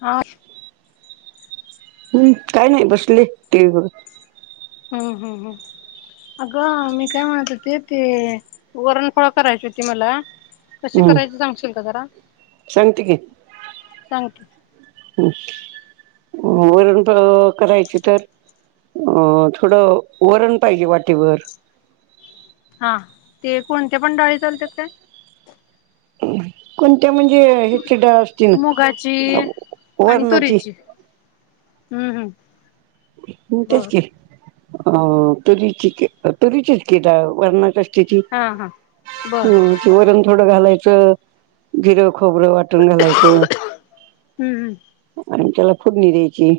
ह. हम्म काय नाही बसले टीवी बघत. हम्म हम्म हम्म. अगं मी काय म्हणत होते ते वरणफोळ करायची होती मला. कशी हम्म करायची सांगशील का जरा. सांगते की सांग की. वरणफळ करायची तर, अ थोडं वरण पाहिजे वाटीभर. हा ते कोणत्या पण डळी चालतात काय? कोणत्या म्हणजे हेची डाळ असती मुगाची ना, आणि वर्णाची. तुरीची हम्म हम्म. तेच बर की अ तुरीची तुरीचेच के वर्णाला त हा हा बर वरण थोडं घालायचं. खोबरं वाटून घालायचं. हम्म हम्म आणि त्याला फोडणी द्यायची.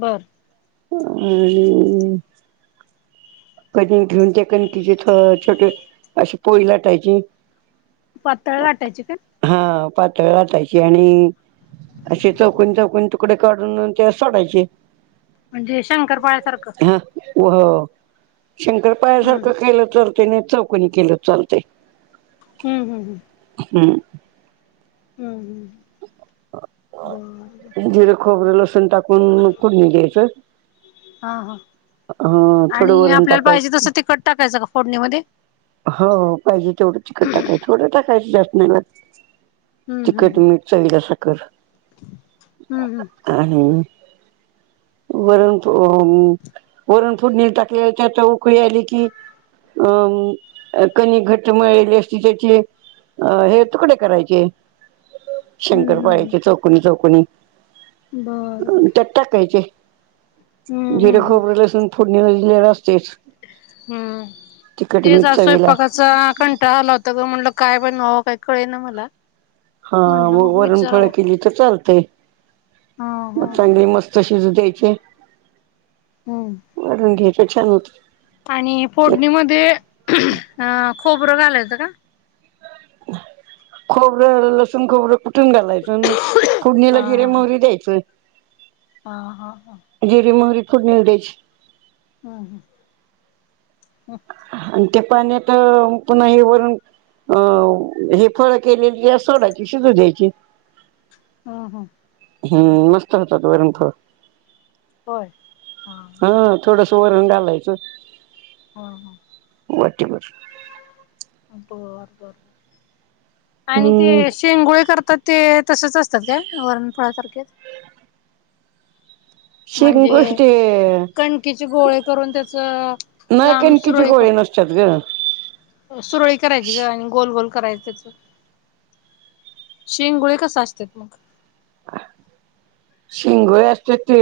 बर. आणि कण घेऊन त्या कणकीचे छोटे अशी पोळी लाटायची पातळ लाटायचि का? हा पातळ लाटायची आणि असे चौकून चौकून तुकडे काढून ते सोडायचे. म्हणजे शंकरपाळ्यासारखं. व शंकर हम्म पाळ्यासारखं केलं चालत अन चौकनी केलं चालते. हम्म. हम्म. हम्म हम् बर [inaudible] जिरं, खोबरं, लसण टाकून म फोढणी द्यायचं. हा हा अ थोडं आणि वरण आपल्याला पाहिजे टाकायचं तसं तिखट टाकायचं का? फोडणीमध्येध्ये. हो पाहिजे तेवढं तिकट टाकायचं थोड टाकायचं जास्त नाही. हम्म हम्म तिखट हम्म मीठ चवीला आस कर हम्म हम्म आणि [unintelligible] वरण अ वरण फोडणी टाकली त्यात उकळी आली की अम अ कनीक घट्ट मिळलेली असती त्याची अ हे तुकडे करायचे. हम्म शंकरपाळाचे हम्म चोकणी चोकणी बर बर त्यात टाकायचे हम्म हम्म जिर हम्म खोबर लसून फोडणीला दिलेलं असतयच तिखटमीट ला स्वयंपाकाचा कंटाळा आला होता ग म्हटलं काय बनवाव काय कळे ना मला हा म्हटलं मग वरणफळ विचारावं केली तर चालतेय हा म हा ह चांगली मस्त शिज द्यायचे हम्म हेच छान होत आणि त्यात फोडणीमध्ये अ खोबरं घालायचं का खोबरं लसून खोबरं कु टून घालायचं अन फुडणीला हा जिरे हा मोहरी द्यायचं हा हा जिरी मोहरी फुडणिला द्यायची हा हा हं आणि ते पाणी आता पुन्हा हे भरून अ हे फळ केलेली यात सोडायची शिजू द्यायची हां हां हं मस्त होतात वरण फळं होय हा हां थोडस वरण घालायचं हां हां वाटीभर बर बर आणि ते हम्म शेंगोळे करतात ते तसच असतात काय वरणफळा सारखेेच शिंगोष्टी कणकीचे गोळे करून त्याच नाही लांब कणकीचे सुरळी क गोळे नसतात ग सुरळी करायची गं आणि गोल गोल करायचच तेच शेंगोळ कस असत्यात मग अ शिंगोळे असत्यात ते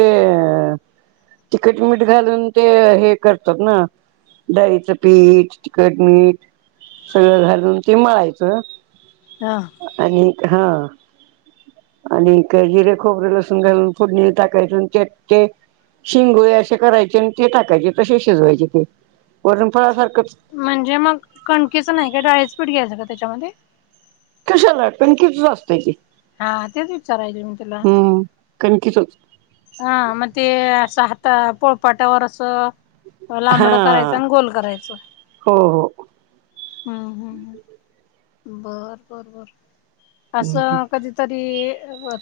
तखट मिठ घालून ते हे करतात ना डाळीचं पीठ तिखट मीठ सगळं घालून ते मळायचं हा आणि हां आणि ते जिरे खोबरं लसून तून घालून फुडणीला टाकायच आणि त्यात ते शिंगोळे असे करायचे आणि ते टाकायचे तसे शिजवायचे ते वरून फळासारख म्हणजे मग कणकेचं नाही का डाळीच पीठ घ्यायचं का त्याच्यामध्ये [inaudible] हां तेच विचारायलोय मी तुला हम्म कणकीचच त्या पोळपाटावर असं लांबडं करायच हा आणि गोल करायचं हो हं हं हम् बर बरबर हो असं..... कधीतरी.......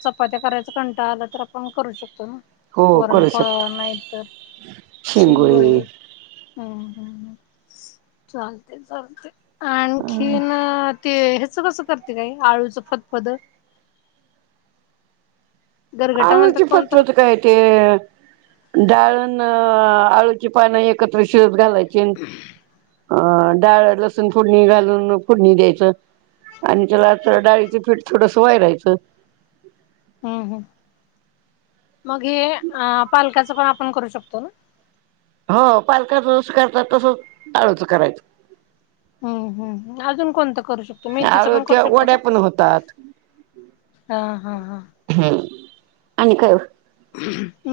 चपात्या करायचा कंटाळा आला तर आपण करू शकतो ना हो करू वरणफळ शकतो नाहीतर शिंगोळे हम् हं हं चालतय चालतय आणखीन ते हेच कसं करत्यात आळूचं फतपद गरगट आळूच म्हणतात कोणत फतप काय ते डाळ अण आळूची पानं एकत्र शिजत घालायची [inaudible] अं डाळ लसूण फोडणी घालून फोडणी द्यायचं... आणि त्याला डाळीचं पीठ थोडसं वायरायच.... हम् हम. मग हे अ पालकाच पण आपण करू शकतो ना.. हो पालक जस करतात तसच आळच करायचं... हम्म हम्म अजून कोणतं करू शकतो मेथीच पण करू आळूच्या शकतो का? वड्या पण होतात. हा हा हा.. हम्म आणि काय....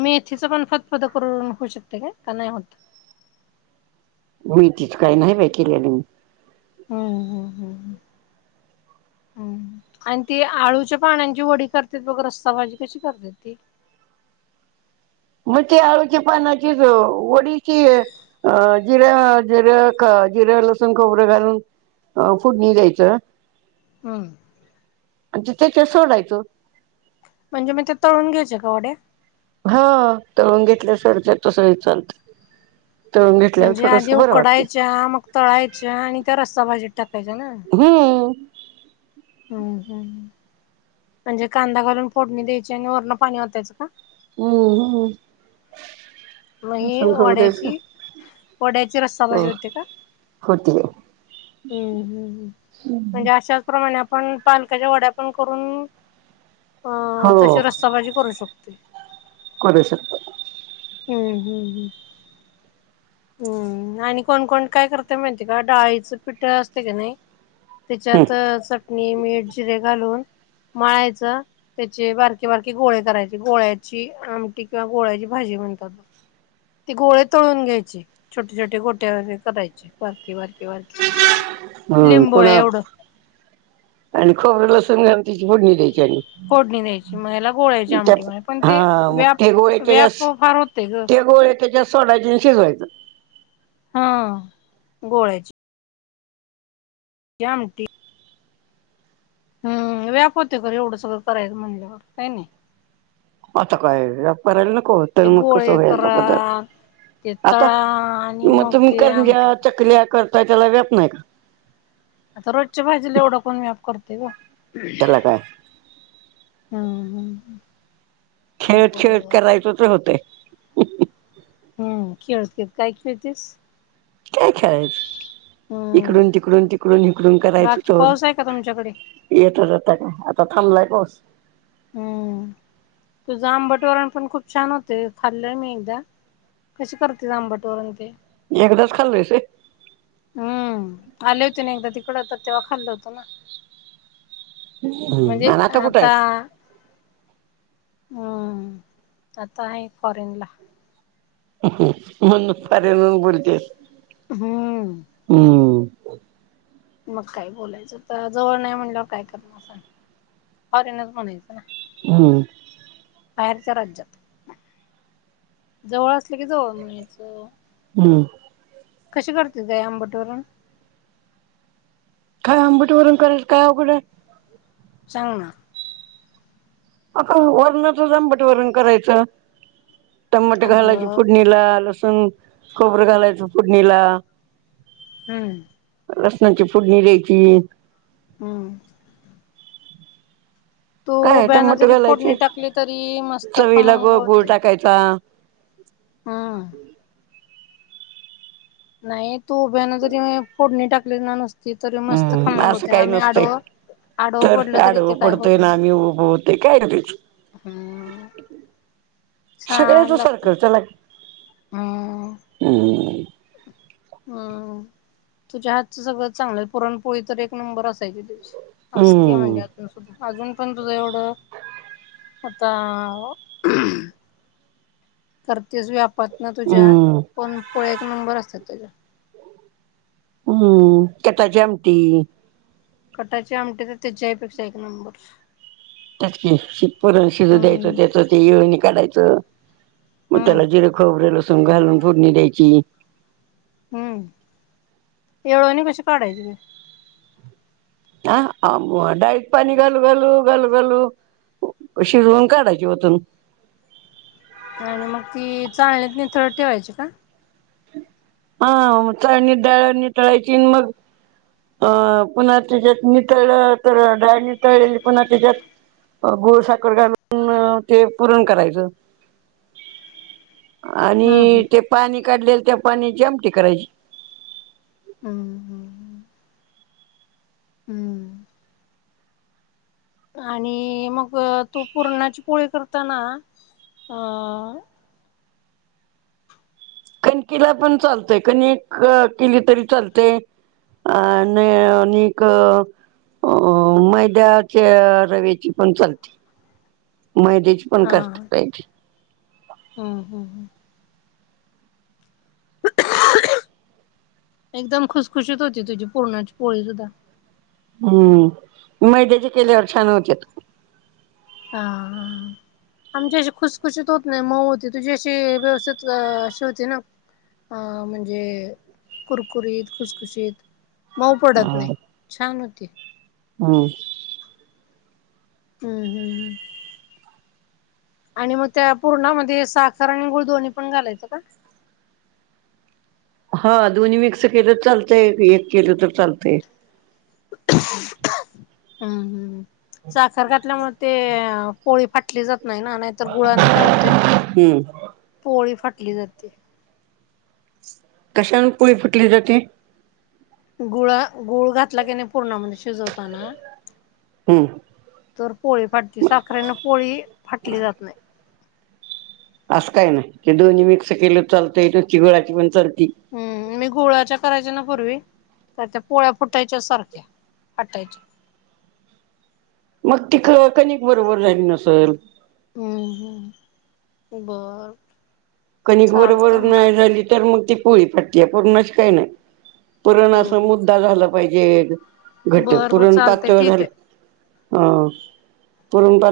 मेथीच पण फतफद करून होऊ शकते का का नाही होत. मेथीच काही नाही बाई केलेल मी.. [inaudible] हम्म हम्म हम्म आणि ती आळूच्या पाण्यांची वडी करत्यात बघ रस्सा भाजी कशी करत्यात ती.... [inaudible] मग ते आळूच्या पानाची वडीची अ जिऱ्या... जिर लसूण खोबरं घालून फोडणी द्यायचं... हम्म... आणि ति त्याच्यात सोडायच... म्हणजे मी ते तळून घ्यायचे का वड्या... हा तळून घेतल्या सर ते तस चालतंय.... म्हणजे आधी उकडायच्या मग तळायच्या आणि त्या रस्ता भाजीत टाकायच्या ना... हम्म हम्म हम् म्हणजे कांदा घालून फोडणी द्यायची आणि वरण पाणी ओतायच का... हम्म मग हम्मसख ही उसळी होऊ द्यायचं... वड्याची वड्याची रस्सा भाजी होते का हो त्या... हम्म हम्म् म्हणजे अशाच प्रमाणे... पण पालकाच्या वड्या पण करून... अं तशी रस्सा भाजी करू शकतोय! करू शकतो. हम्म हम्म हम्म... हम्म आणि कोणकोण काय करते माहिती का डाळीचं पिठ असते कणी... हम्म त्याच्यात चटणी मीठ जिरे घालून.... मळायच त्याचे बारके बारके गोळे करायचे गोळ्याची आमटी किंवा गोळ्याची भाजी... म्हणात त गोळे तळून घ्यायची... छोटे -छोटे गोट्या व करायचे बारके बार हं लिंबूळ एवढं - खोबर लसून घालून त्याची फोडणी द्यायची आणि... फोडणी द्यायची मग याला गोळ्याची आमटी त्यात म्हणायची पण ते हा मग ते व्याप -व्याप फार होतय ग... त्याच्या सोडा देऊन शिजवायच... हा गोळ्याची.... ती आमटी... हम्म व्याप होते कर एवढं सगळं करायचं म्हणल्यावर कणी आता काय व्याप करायला नको तर ते मग कसं गोळे व्हायचा पदार्थ... करा ते आता तळा आणि मग तुम्ही ते आमटी कारंजा करा. चकल्या कर... काय त्याला वव्याप नाही का.. आता रोजच्या भाजीला एवढं कोण व्याप करते ओ.... त्याला काय... हम्म हम्म हम्... खेळत -खेळत करायच मग होतय... हम्म खेळत -खेळत काय खेळतीस... काय खेळायचं इकडून तिकडून तिकडून इकडून करायचं बाकी तवर.. पाऊस आहे का तुमच्याकडे? येतच आता काय आता थांबलाय पाऊस.... हम्म तुझं आंबट वरण पण खूप छान होतंय खाल्लंय मी एकदा, कशी करतेस, आंबट वरण ते एकदाच खाल्ल्यस व्हय, हम्म‌.. आले होते ना एकदा तिकड, तर तेव्हा खाल्ल होतं ना. व्हय म्हणजे आणि कुठं आता, आहेस हम्म आता आहे फॉरेन ला. म्हणूनच फॉरेन वरण बोलतेस. हम्म. हम्म मग काही बोलायचं आता, जवळ नाही म्हणल्यावर काय करणार सांग फॉरेनरच म्हणायचं ना. हम. बाहेरच्या राज्यात, जवळ असले की जवळ म्हणायचं. हम. कशी करतेस गं, आई आंबट वरण. काय आंबट वरण करायंंच काय अवघडं हाय. सांगना. अ का वरणाच आंबट वरण करायचं. टमाटे घालायचे अगं फोडणीला, लसूण खोबरं घालायचं फोडणीला. हम्म. लसनाची फोडणी द्यायची. हम्म. तू काय उभ्याना टमाटे जरी फोडणी घालायचे टाकली, तरी मस्त चवीला खमंग ग गुळ होते. टाकायचा हा. नाही तू उभ्या न जरी फोडणी टाकली ना नुसती. तरी मस्त हम्म खमंग असं होते काही आम्ही नसतंय, आडवं आडवं तर पडलं तरी आडव ते काय होत पडतोय ना नाही आम्ही उभं होतंय. [unintelligible] हम्म. छान सगळ्याच लागते. सारखं चला हम्म हम्म हम्म तुझ्या हातच सगळं चांगलं, पुरणपोळी तर एक नंबर असायची तुझी. असते म्हणजे हम्म अजून सुद्धा. अजून पण तुझं, एवढं आता करतेच व्यापत ना तुझ्या, हम्म पण पोळ्या एक नंबर असतात तुझ्या. हम्म कटाची आमटी. कटाची आमटी तर त्याच्यापेक्षा एक नंबर. त्यात की पुरन शिजू द्यायचं, हम्म त्याच ते येळूणी काढायचं. मग हम्म त्याला जिरे खोबरे लसूण घालून फोडणी द्यायची. हम्म.. येळोणी कशी काढायची. आ.. आमु डाळीत पाणी घालू घालू घालू घालू. शिजवून काढायची वतून. आणि मग ती चालणीत नितळत ठेवायची का. हा.. चाळणीत डाळ नितळायची मग, अं पुन्हा त्याच्यात नितळलं, तर डाळ नितळलेली पुन्हा त्याच्यात गुळ साखर घालून ते पुरण करायचं. हम्म आणि हम्म ते पाणी काढलेल, त्या पाण्याची आमटी करायची. हम्म हम्म हम्म. हम्म. आणि मग तो पूरणाची, पोळी करताना. अं.. कणकिला पण चालतंय कणिक केली तरी चालते. अ... न... निक अ मैद्याच्या रव्याची पण चालते. मैद्याची पण हा करते पाहिजे हम्म हम्म हम् काही आवाज येत नाही सर एकदम खुशखुशीत होती तुझी पूर्णाची पोळी सुद्धा हम्म मैद्याचे केल्यावर छान होते हा हा आमची अशी खुसखुशीत होत नाही मऊ होती तुझी अशी व्यवस्थित अशी होती ना. अं म्हणजे कुरकुरीत खुसखुशीत. मऊ पडत नाही छान होती. ह हम्म हम्म हम् आणि मग त्या पूर्णामध्ये साखर आणि गुळ दोन्ही पण घालायचं का हा दोन्ही मिक्स केलं तर चालतंय एक केलं तर चालतंय हम्म हम् साखर घातल्यामुळे ते पोळी फाटली जाते नाही ना नाहीतर गुळान काय होते हम्म पोळी फाटली जाते कशन पुळी फुटली जाते गुळा गुळ घातला की नाही पूर्ण म्हणजे शिजवताना हम्म. तर पोळी फाटली साखरेने पोळी फाटली जात नाही असं काय ना ते दोन्ही मिक्स केलं चालतं इथ चिगळाची पण चल हम् मी गोळा्याच्या करायच्या न पूर्वी तर त्या पोळ्या फुटायच्या सारख्या हटायच्या. मग ति ख कनिक बरोबर झाली नसेल हम ह बर कणिक चालते बरोबर मग नाही झाली तर मग ती पोळी पटते आहे पूर्णच काही नाही. पुरण हो असं हो. मुद्दा झाला पाहिजे घट बरं बर पुरण पाच चालतय ठीक झालं आहे. ह परूनप